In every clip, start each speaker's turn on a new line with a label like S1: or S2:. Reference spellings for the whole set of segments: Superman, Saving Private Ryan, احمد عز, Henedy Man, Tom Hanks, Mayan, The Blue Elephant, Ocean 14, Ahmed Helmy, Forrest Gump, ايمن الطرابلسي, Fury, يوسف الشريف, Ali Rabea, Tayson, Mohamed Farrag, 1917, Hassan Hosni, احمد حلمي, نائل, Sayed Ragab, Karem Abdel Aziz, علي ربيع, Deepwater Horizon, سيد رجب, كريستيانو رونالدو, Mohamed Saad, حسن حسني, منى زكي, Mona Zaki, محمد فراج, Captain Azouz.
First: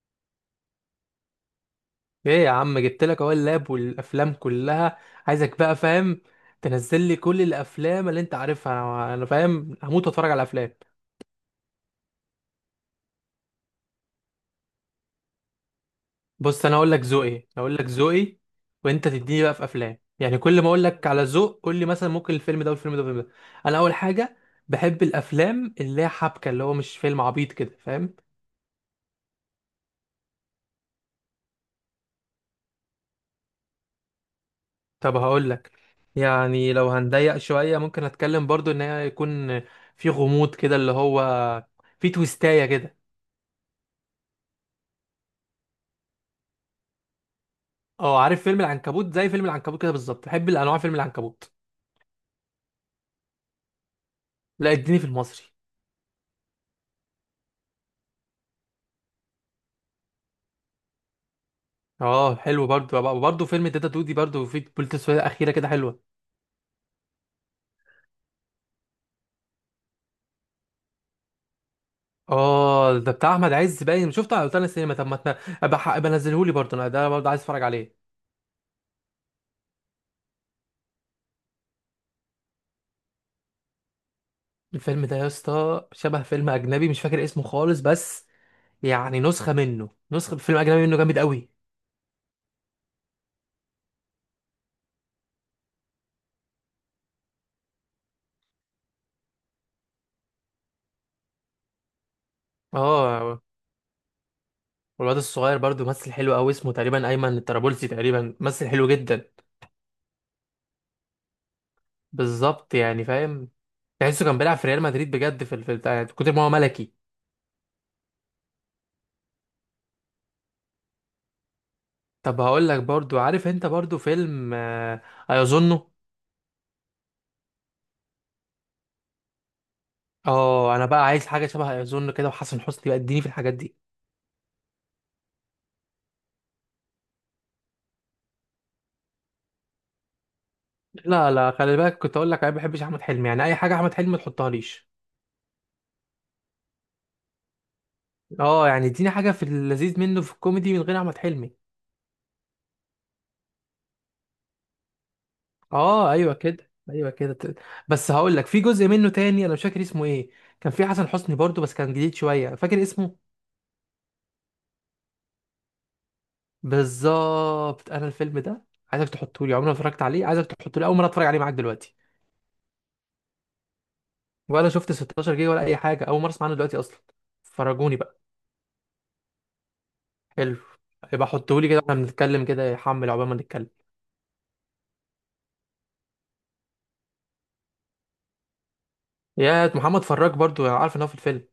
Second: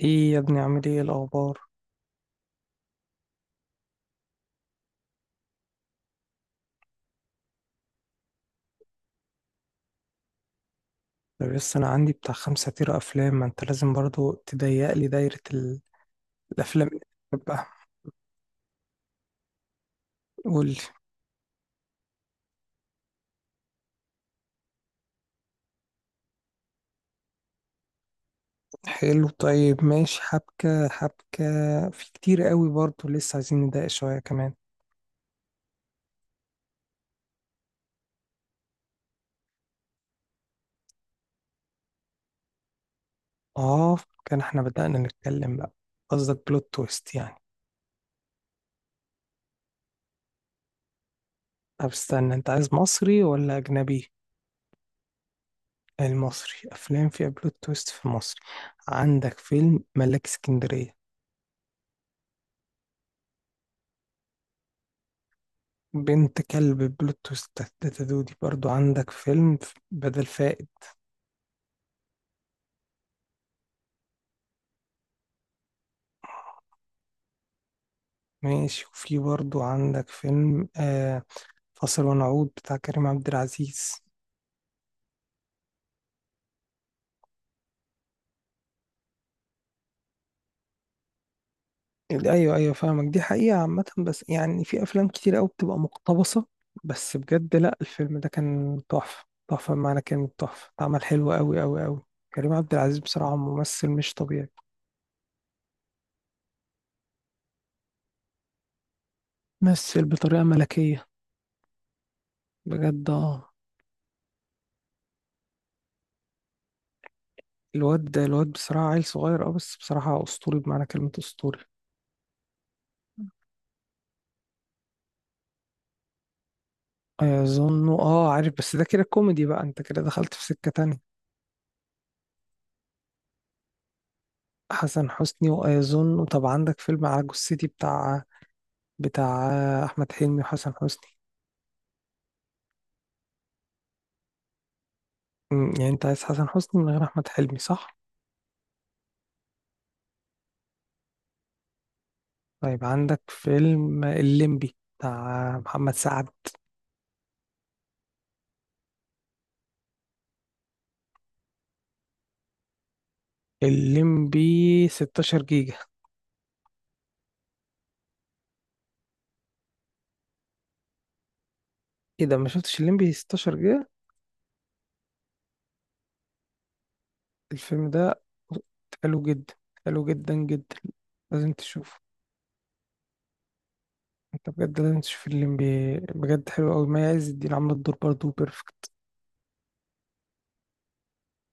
S1: ايه يا ابني، عامل ايه الاخبار؟
S2: ايه يا عم، جبت لك اهو اللاب والافلام كلها. عايزك بقى فاهم تنزل لي كل الافلام اللي انت عارفها. انا فاهم هموت واتفرج على افلام.
S1: طب بس انا عندي بتاع 5 تيرة افلام، ما انت لازم برضو تضيق لي دايرة.
S2: بص انا
S1: الافلام
S2: هقول
S1: اللي
S2: لك ذوقي
S1: بحبها
S2: هقول لك ذوقي، وانت تديني بقى في افلام. يعني كل
S1: قول
S2: ما
S1: لي.
S2: اقول لك على ذوق قول لي مثلا ممكن الفيلم ده والفيلم ده والفيلم ده. انا اول حاجه بحب الافلام اللي هي حبكه، اللي هو مش فيلم عبيط كده، فاهم؟
S1: حلو، طيب، ماشي. حبكة حبكة، في كتير قوي برضو لسه عايزين نضايق شوية كمان.
S2: طب هقول لك، يعني لو هنضيق شويه ممكن اتكلم برضو ان هي يكون في غموض كده، اللي هو في تويستايه كده.
S1: اه، كان احنا بدأنا نتكلم بقى. قصدك بلوت تويست يعني؟
S2: اه عارف فيلم العنكبوت؟ زي فيلم العنكبوت كده بالظبط بحب الانواع. فيلم العنكبوت
S1: طب استنى، انت عايز مصري ولا اجنبي؟
S2: لا اديني في المصري.
S1: المصري افلام فيها بلوت تويست في مصر، عندك فيلم ملاك اسكندرية،
S2: اه حلو، برضو فيلم داتا تو دي، برضو في بوليت سويه اخيره كده حلوه.
S1: بنت كلب بلوت تويست، تاتا دودي. برضو عندك فيلم بدل فائد.
S2: اه ده بتاع احمد عز، باين شفته على روتانا السينما. طب ما تنا- ابقى نزلهولي برضو، انا ده برضو عايز اتفرج عليه.
S1: ماشي، وفي برضو عندك فيلم فاصل ونعود بتاع كريم عبد العزيز.
S2: الفيلم ده يا اسطى شبه فيلم اجنبي مش فاكر اسمه خالص، بس يعني نسخه منه، نسخه فيلم اجنبي منه جامد قوي.
S1: ايوه ايوه، فاهمك. دي حقيقة عامة بس يعني في افلام كتير قوي بتبقى مقتبسة، بس بجد لا، الفيلم ده كان تحفة تحفة بمعنى كلمة تحفة، اتعمل حلو قوي قوي قوي. كريم عبد العزيز بصراحة
S2: اه،
S1: ممثل مش طبيعي.
S2: والواد الصغير برضو ممثل حلو قوي، اسمه تقريبا ايمن الطرابلسي تقريبا، ممثل حلو جدا.
S1: ممثل بطريقة ملكية،
S2: بالظبط، يعني
S1: بجد.
S2: فاهم.
S1: اه،
S2: تحسه كان بيلعب في ريال مدريد بجد، في بتاع كتر ما هو ملكي.
S1: الواد ده الواد بصراحة عيل صغير، اه بس بصراحة أسطوري بمعنى كلمة أسطوري.
S2: طب هقول لك برضو، عارف انت برضو فيلم ايظنه؟
S1: ايظن، اه عارف، بس ده كده كوميدي بقى، انت كده دخلت في سكة
S2: اه انا
S1: تانية.
S2: بقى عايز حاجه شبه ايظنه كده، وحسن حسني بقى اديني في الحاجات دي.
S1: حسن حسني وايظن؟ طب عندك فيلم على جثتي بتاع احمد حلمي وحسن حسني.
S2: لا لا، خلي بالك كنت اقول لك انا ما بحبش احمد حلمي، يعني اي حاجه احمد حلمي ما تحطهاليش.
S1: يعني انت عايز حسن حسني من غير احمد حلمي، صح؟
S2: اه يعني اديني حاجه في اللذيذ منه في الكوميدي من غير احمد حلمي.
S1: طيب عندك فيلم الليمبي بتاع محمد
S2: اه
S1: سعد،
S2: ايوه كده، ايوه بس هقول لك في جزء منه تاني انا مش فاكر اسمه ايه، كان في حسن حسني برضو بس كان جديد شويه، فاكر اسمه.
S1: الليمبي 16 جيجا.
S2: بالظبط، انا الفيلم ده عايزك تحطه لي، عمري ما اتفرجت عليه. عايزك تحطه لي اول مره اتفرج عليه معاك دلوقتي.
S1: ايه ده، ما شفتش الليمبي 16 جيجا؟
S2: ولا شفت 16 جيجا ولا اي حاجه، اول مره اسمع عنه دلوقتي اصلا.
S1: الفيلم
S2: فرجوني بقى.
S1: ده حلو جدا، حلو جدا
S2: حلو،
S1: جدا.
S2: يبقى
S1: لازم
S2: حطه لي كده واحنا
S1: تشوفه.
S2: بنتكلم كده، يحمل عقبال ما نتكلم.
S1: انت بجد لازم تشوف الام بي اي، بجد حلو قوي. ما عز الدين عامله الدور برضه بيرفكت.
S2: يا محمد فراج، برضو انا عارف ان هو في الفيلم،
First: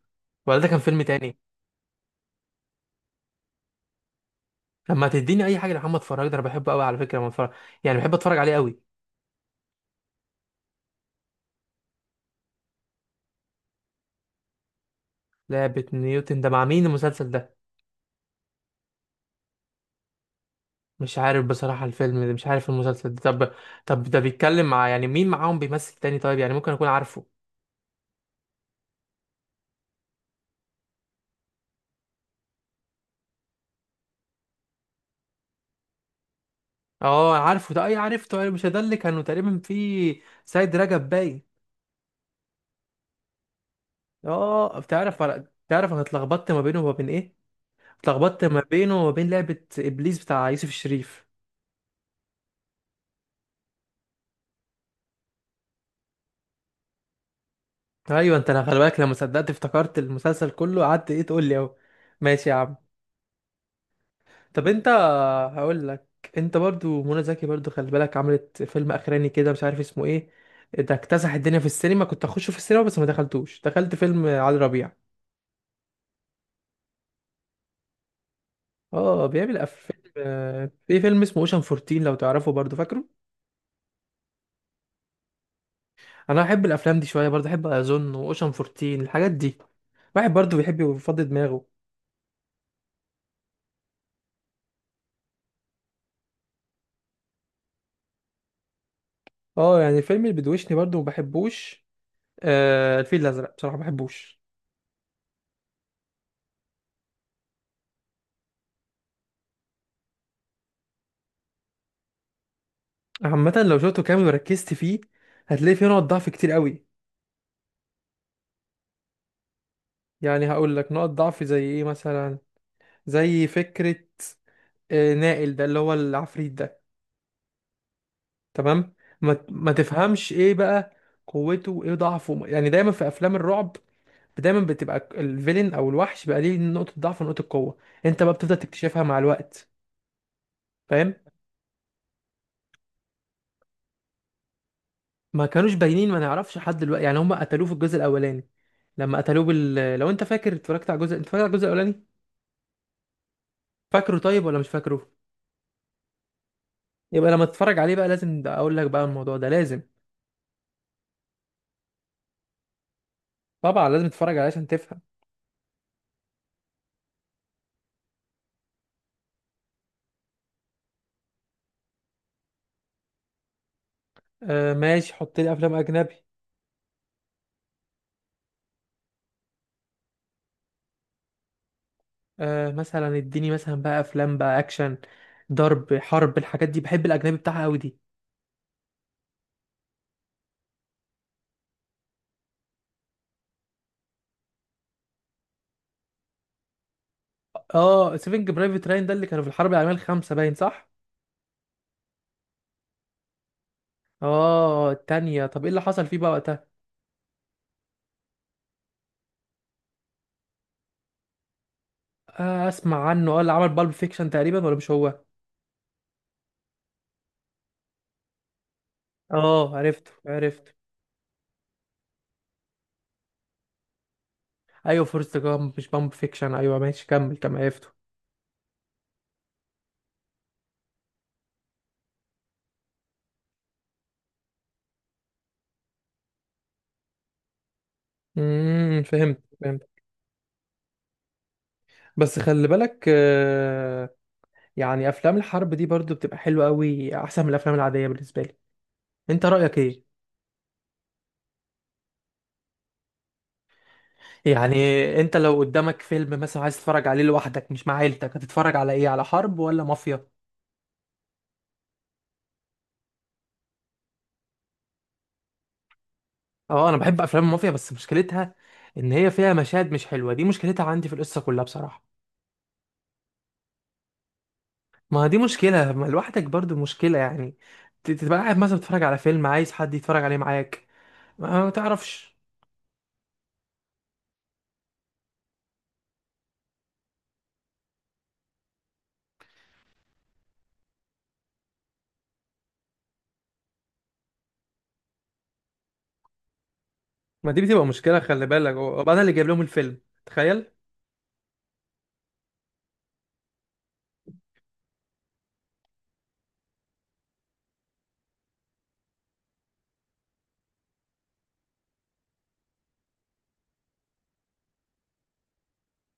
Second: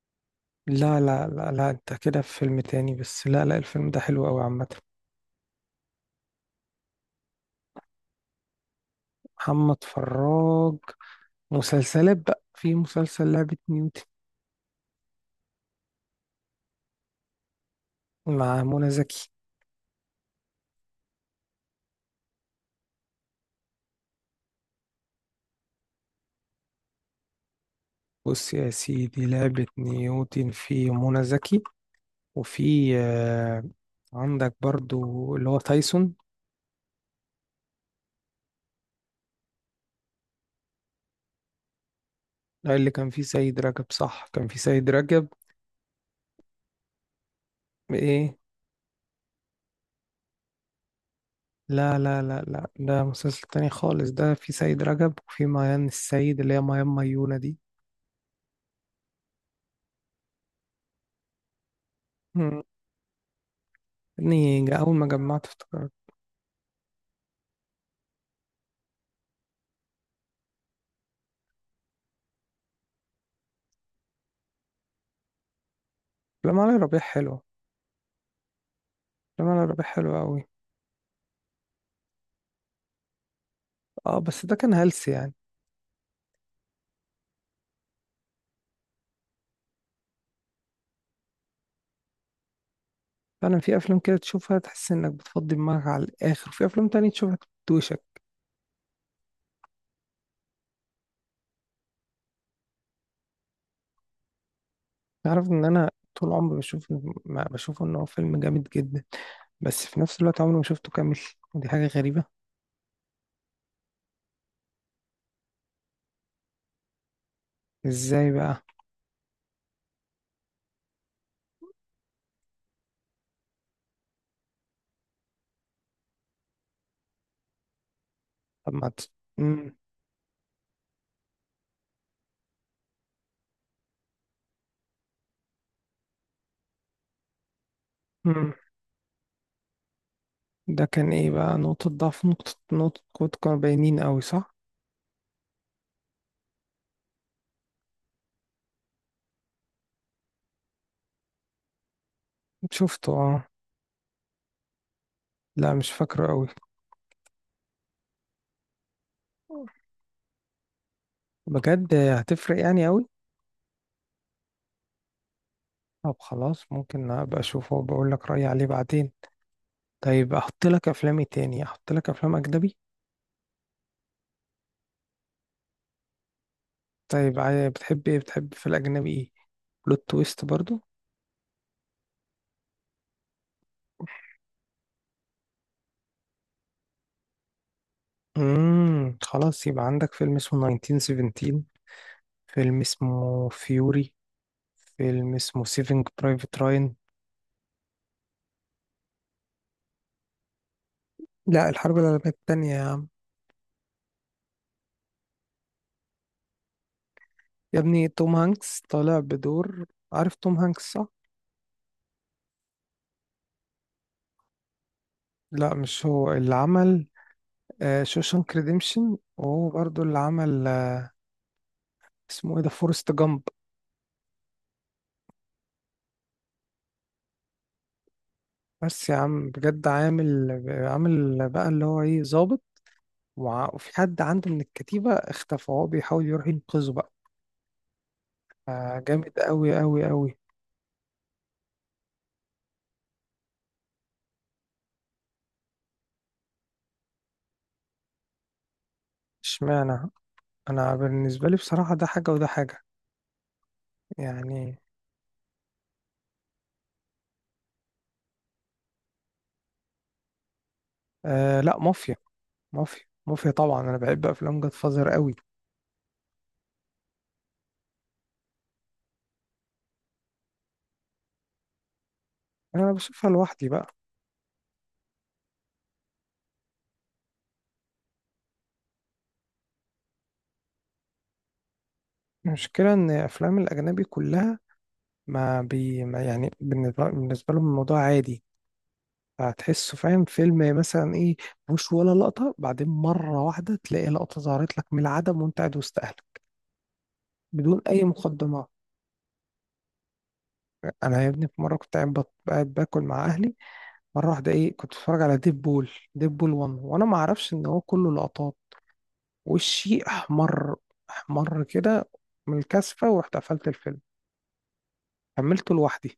S2: ولا ده كان
S1: لا
S2: فيلم
S1: لا
S2: تاني؟
S1: لا لا، انت كده في فيلم تاني، بس لا لا، الفيلم ده حلو قوي عامه.
S2: لما تديني اي حاجه لمحمد فراج ده انا بحبه قوي على فكره، لما اتفرج يعني بحب اتفرج عليه قوي.
S1: محمد فراج، مسلسلات بقى، في مسلسل لعبة نيوتن
S2: لعبه نيوتن ده مع مين المسلسل ده؟
S1: مع منى زكي.
S2: مش عارف بصراحه الفيلم ده، مش عارف المسلسل ده. طب، طب ده بيتكلم مع، يعني مين معاهم بيمثل تاني؟ طيب يعني ممكن اكون عارفه.
S1: بص يا سيدي، لعبة نيوتن في منى زكي، وفي عندك برضو اللي هو تايسون.
S2: اه عارفه ده، اي عرفته، اي مش ده اللي كانوا تقريبا في سيد رجب باين؟
S1: ده اللي كان فيه سيد رجب، صح؟ كان فيه
S2: اه،
S1: سيد
S2: بتعرف
S1: رجب،
S2: على بتعرف انا اتلخبطت ما بينه وما بين ايه.
S1: ايه.
S2: اتلخبطت ما بينه وما بين لعبة ابليس بتاع يوسف الشريف.
S1: لا لا لا لا، ده مسلسل تاني خالص، ده في سيد رجب وفي ميان السيد اللي هي ميان ميونة دي.
S2: ايوه انت، انا خلي بالك لما صدقت افتكرت المسلسل كله، قعدت ايه تقول لي اهو. ماشي يا
S1: مم.
S2: عم.
S1: يعني
S2: طب انت،
S1: أول ما جمعت
S2: هقول
S1: افتكرت.
S2: لك، انت برضو منى زكي برضو خلي بالك عملت فيلم اخراني كده مش عارف اسمه ايه، ده اكتسح الدنيا في السينما، كنت اخشه في السينما بس ما دخلتوش، دخلت فيلم علي ربيع.
S1: أفلام علي ربيع حلوة.
S2: اه
S1: أفلام علي
S2: بيعمل
S1: ربيع
S2: أف-
S1: حلوة أوي.
S2: في فيلم اسمه اوشن 14 لو تعرفه، برضو فاكره؟
S1: اه بس ده كان هلس يعني.
S2: انا بحب الافلام دي شويه، برضو بحب اظن واوشن 14، الحاجات دي. واحد برضو بيحب يفضي دماغه.
S1: فعلا في أفلام كده تشوفها تحس إنك بتفضي دماغك على الآخر، وفي أفلام تانية تشوفها بتدوشك.
S2: اه يعني الفيلم اللي بيدوشني برضو ما بحبوش. آه الفيل الازرق بصراحه ما بحبوش.
S1: تعرف إن أنا طول عمري بشوف، ما بشوف إن هو فيلم جامد جدا، بس في نفس الوقت عمري ما شفته كامل، ودي حاجة غريبة.
S2: عامه لو شفته كامل وركزت فيه هتلاقي فيه نقط ضعف كتير قوي.
S1: إزاي بقى؟
S2: يعني هقول لك نقط ضعف زي ايه مثلا، زي فكره نائل ده اللي هو العفريت ده.
S1: طب ما
S2: تمام.
S1: ت-
S2: ما ما
S1: مم.
S2: تفهمش ايه بقى قوته وايه ضعفه؟ يعني دايما في افلام الرعب دايما بتبقى الفيلن او الوحش بقى ليه نقطه ضعف ونقطه قوه، انت بقى
S1: مم.
S2: بتفضل تكتشفها مع الوقت،
S1: ده كان
S2: فاهم؟
S1: ايه بقى؟ نقطة ضعف، نقطة قوة، كانوا باينين قوي، صح؟
S2: ما كانوش باينين، ما نعرفش لحد دلوقتي. يعني هم قتلوه في الجزء الاولاني، لما قتلوه لو انت فاكر اتفرجت على الجزء، انت فاكر على الجزء الاولاني؟
S1: شفته، اه.
S2: فاكره طيب ولا مش فاكره؟
S1: لا مش فاكره قوي.
S2: يبقى لما تتفرج عليه بقى لازم اقول لك بقى الموضوع ده. لازم
S1: بجد هتفرق يعني قوي؟
S2: طبعا لازم تتفرج عليه عشان تفهم.
S1: طب خلاص، ممكن ابقى اشوفه وبقول لك رأيي عليه بعدين. طيب، احط لك افلامي تاني، احط لك افلام اجنبي.
S2: آه ماشي حط لي افلام اجنبي.
S1: طيب بتحب ايه، بتحب في الاجنبي ايه؟ بلوت تويست برضو؟
S2: آه مثلا اديني مثلا بقى افلام بقى اكشن، ضرب، حرب، الحاجات دي، بحب الاجنبي بتاعها قوي دي.
S1: خلاص يبقى عندك فيلم اسمه 1917، فيلم اسمه فيوري، فيلم اسمه سيفينج برايفت راين.
S2: اه سيفنج برايفت راين ده اللي كانوا في الحرب العالميه الخامسه باين، صح؟
S1: لا، الحرب العالمية التانية.
S2: اه التانية، طب ايه اللي حصل فيه بقى وقتها؟
S1: يا ابني، توم هانكس طالع بدور. عارف توم هانكس صح؟
S2: آه اسمع عنه، اه اللي عمل بالب فيكشن تقريبا، ولا مش هو؟
S1: لا مش هو اللي عمل شوشانك ريديمشن، وهو
S2: اه
S1: برضو
S2: عرفته
S1: اللي عمل
S2: عرفته.
S1: اسمه ايه ده، فورست جامب.
S2: ايوه فورست جامب مش بالب فيكشن، ايوه ماشي كمل كمل عرفته.
S1: بس يا عم بجد، عامل عامل بقى اللي هو ايه، ظابط. وفي حد عنده من الكتيبة اختفى وهو بيحاول يروح ينقذه بقى. جامد
S2: فهمت
S1: قوي
S2: فهمت.
S1: قوي قوي.
S2: بس خلي بالك آه، يعني افلام الحرب دي برضو بتبقى حلوه قوي احسن من الافلام العاديه بالنسبه لي. انت رايك
S1: اشمعنى؟
S2: ايه؟
S1: انا بالنسبة لي بصراحة ده حاجة وده حاجة،
S2: يعني
S1: يعني.
S2: انت لو قدامك فيلم مثلا عايز تتفرج عليه لوحدك مش مع عيلتك، هتتفرج على ايه، على حرب ولا مافيا؟
S1: آه لا، مافيا. مافيا مافيا، طبعا انا بحب افلام جاد فازر قوي.
S2: اه انا بحب افلام المافيا بس مشكلتها ان هي فيها مشاهد مش حلوه، دي مشكلتها عندي، في القصه كلها بصراحه.
S1: انا بشوفها لوحدي بقى.
S2: ما دي مشكله، ما لوحدك برضو مشكله يعني. تبقى قاعد مثلا بتتفرج على فيلم عايز حد يتفرج عليه معاك، ما تعرفش.
S1: المشكلة إن أفلام الأجنبي كلها، ما بي ما يعني، بالنسبة لهم الموضوع عادي. هتحسه، فاهم، فيلم مثلا إيه، مش ولا لقطة، بعدين مرة واحدة تلاقي لقطة ظهرت لك من العدم وأنت قاعد وسط أهلك،
S2: ما دي
S1: بدون
S2: بتبقى
S1: أي
S2: مشكله خلي
S1: مقدمات.
S2: بالك، وبعدين انا اللي جايب لهم الفيلم، تخيل.
S1: أنا يا ابني في مرة كنت قاعد باكل مع أهلي، مرة واحدة إيه، كنت بتفرج على ديب بول، ديب بول 1، وأنا ما أعرفش إن هو كله لقطات. وشي أحمر، أحمر كده من الكثفة، ورحت قفلت الفيلم، كملته لوحدي.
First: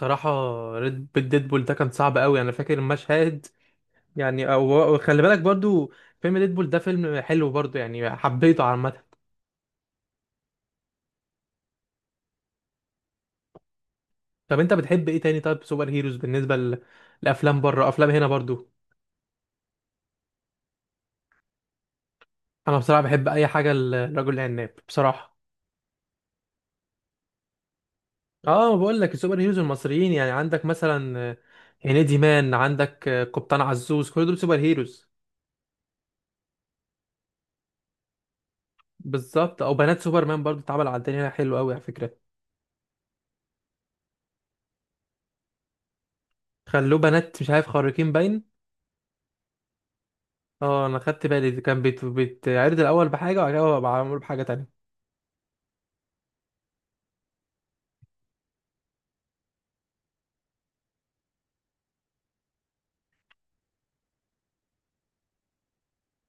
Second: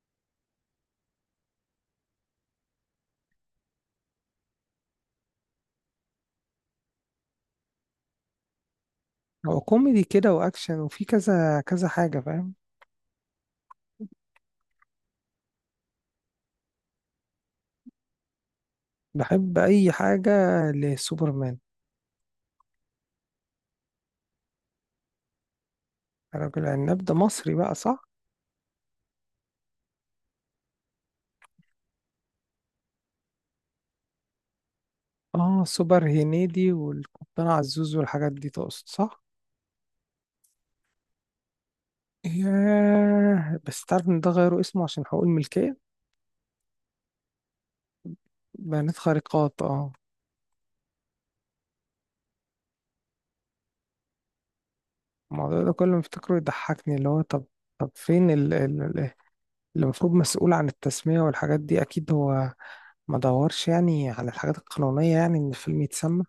S2: صراحه ريد بول، ديدبول ده كان صعب قوي انا فاكر المشهد. يعني وخلي بالك برضو فيلم ديدبول ده فيلم حلو برضو يعني، حبيته عامة.
S1: هو كوميدي كده واكشن، وفي كذا كذا حاجه، فاهم.
S2: طب انت بتحب ايه تاني؟ طيب سوبر هيروز بالنسبة لأفلام بره، أفلام هنا برضو؟
S1: بحب اي حاجه لسوبرمان.
S2: انا بصراحة بحب اي حاجة للرجل العناب بصراحة.
S1: رجل عناب ده مصري بقى، صح؟
S2: اه بقول لك السوبر هيروز المصريين، يعني عندك مثلا هنيدي مان، عندك قبطان عزوز، كل دول سوبر هيروز.
S1: اه، سوبر هنيدي والقبطان عزوز والحاجات دي تقصد، صح؟
S2: بالظبط، او بنات سوبرمان برضو اتعمل على الدنيا حلو قوي على فكرة.
S1: ياه، بس تعرف ان ده غيروا اسمه عشان حقوق الملكيه؟
S2: خلوه بنات مش عارف خارقين باين.
S1: بيانات خارقات، اه.
S2: اه انا خدت بالي، كان بيتعرض الاول بحاجة وبعد كده بقى معمول بحاجة تانية.
S1: الموضوع ده كل ما افتكره يضحكني، اللي هو طب، طب فين اللي المفروض مسؤول عن التسميه والحاجات دي؟ اكيد هو ما دورش يعني على الحاجات القانونيه، يعني ان الفيلم يتسمى.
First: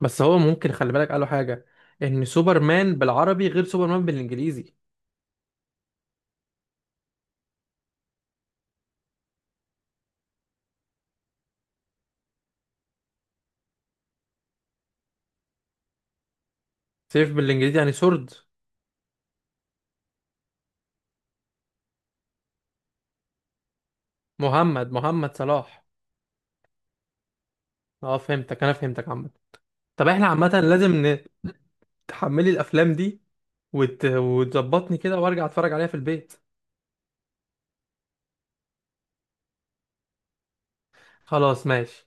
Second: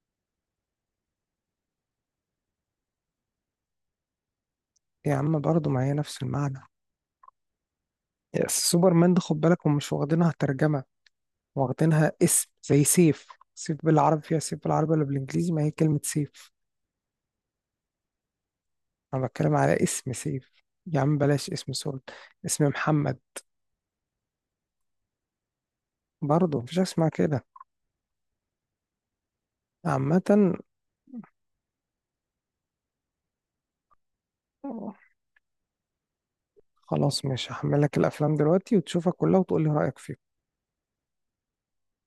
S2: بس هو ممكن خلي بالك قالوا حاجة، ان سوبرمان بالعربي غير سوبرمان بالانجليزي.
S1: يا عم برضه، ما هي نفس المعنى. سوبرمان ده خد بالك، هم مش واخدينها ترجمة، واخدينها اسم، زي سيف. سيف بالعربي فيها، سيف بالعربي ولا بالانجليزي؟ ما هي كلمة سيف.
S2: سيف بالانجليزي يعني سورد.
S1: انا بتكلم على اسم سيف. يا عم بلاش، اسم سول، اسم محمد.
S2: محمد صلاح.
S1: برضه مفيش حاجة اسمها كده.
S2: اه فهمتك، انا فهمتك عامة. طب
S1: عامة.
S2: احنا عامة لازم تحملي الافلام دي، وتظبطني كده وارجع اتفرج عليها في البيت.
S1: خلاص، مش هحملك الافلام دلوقتي وتشوفها كلها وتقولي رأيك فيها.
S2: خلاص ماشي.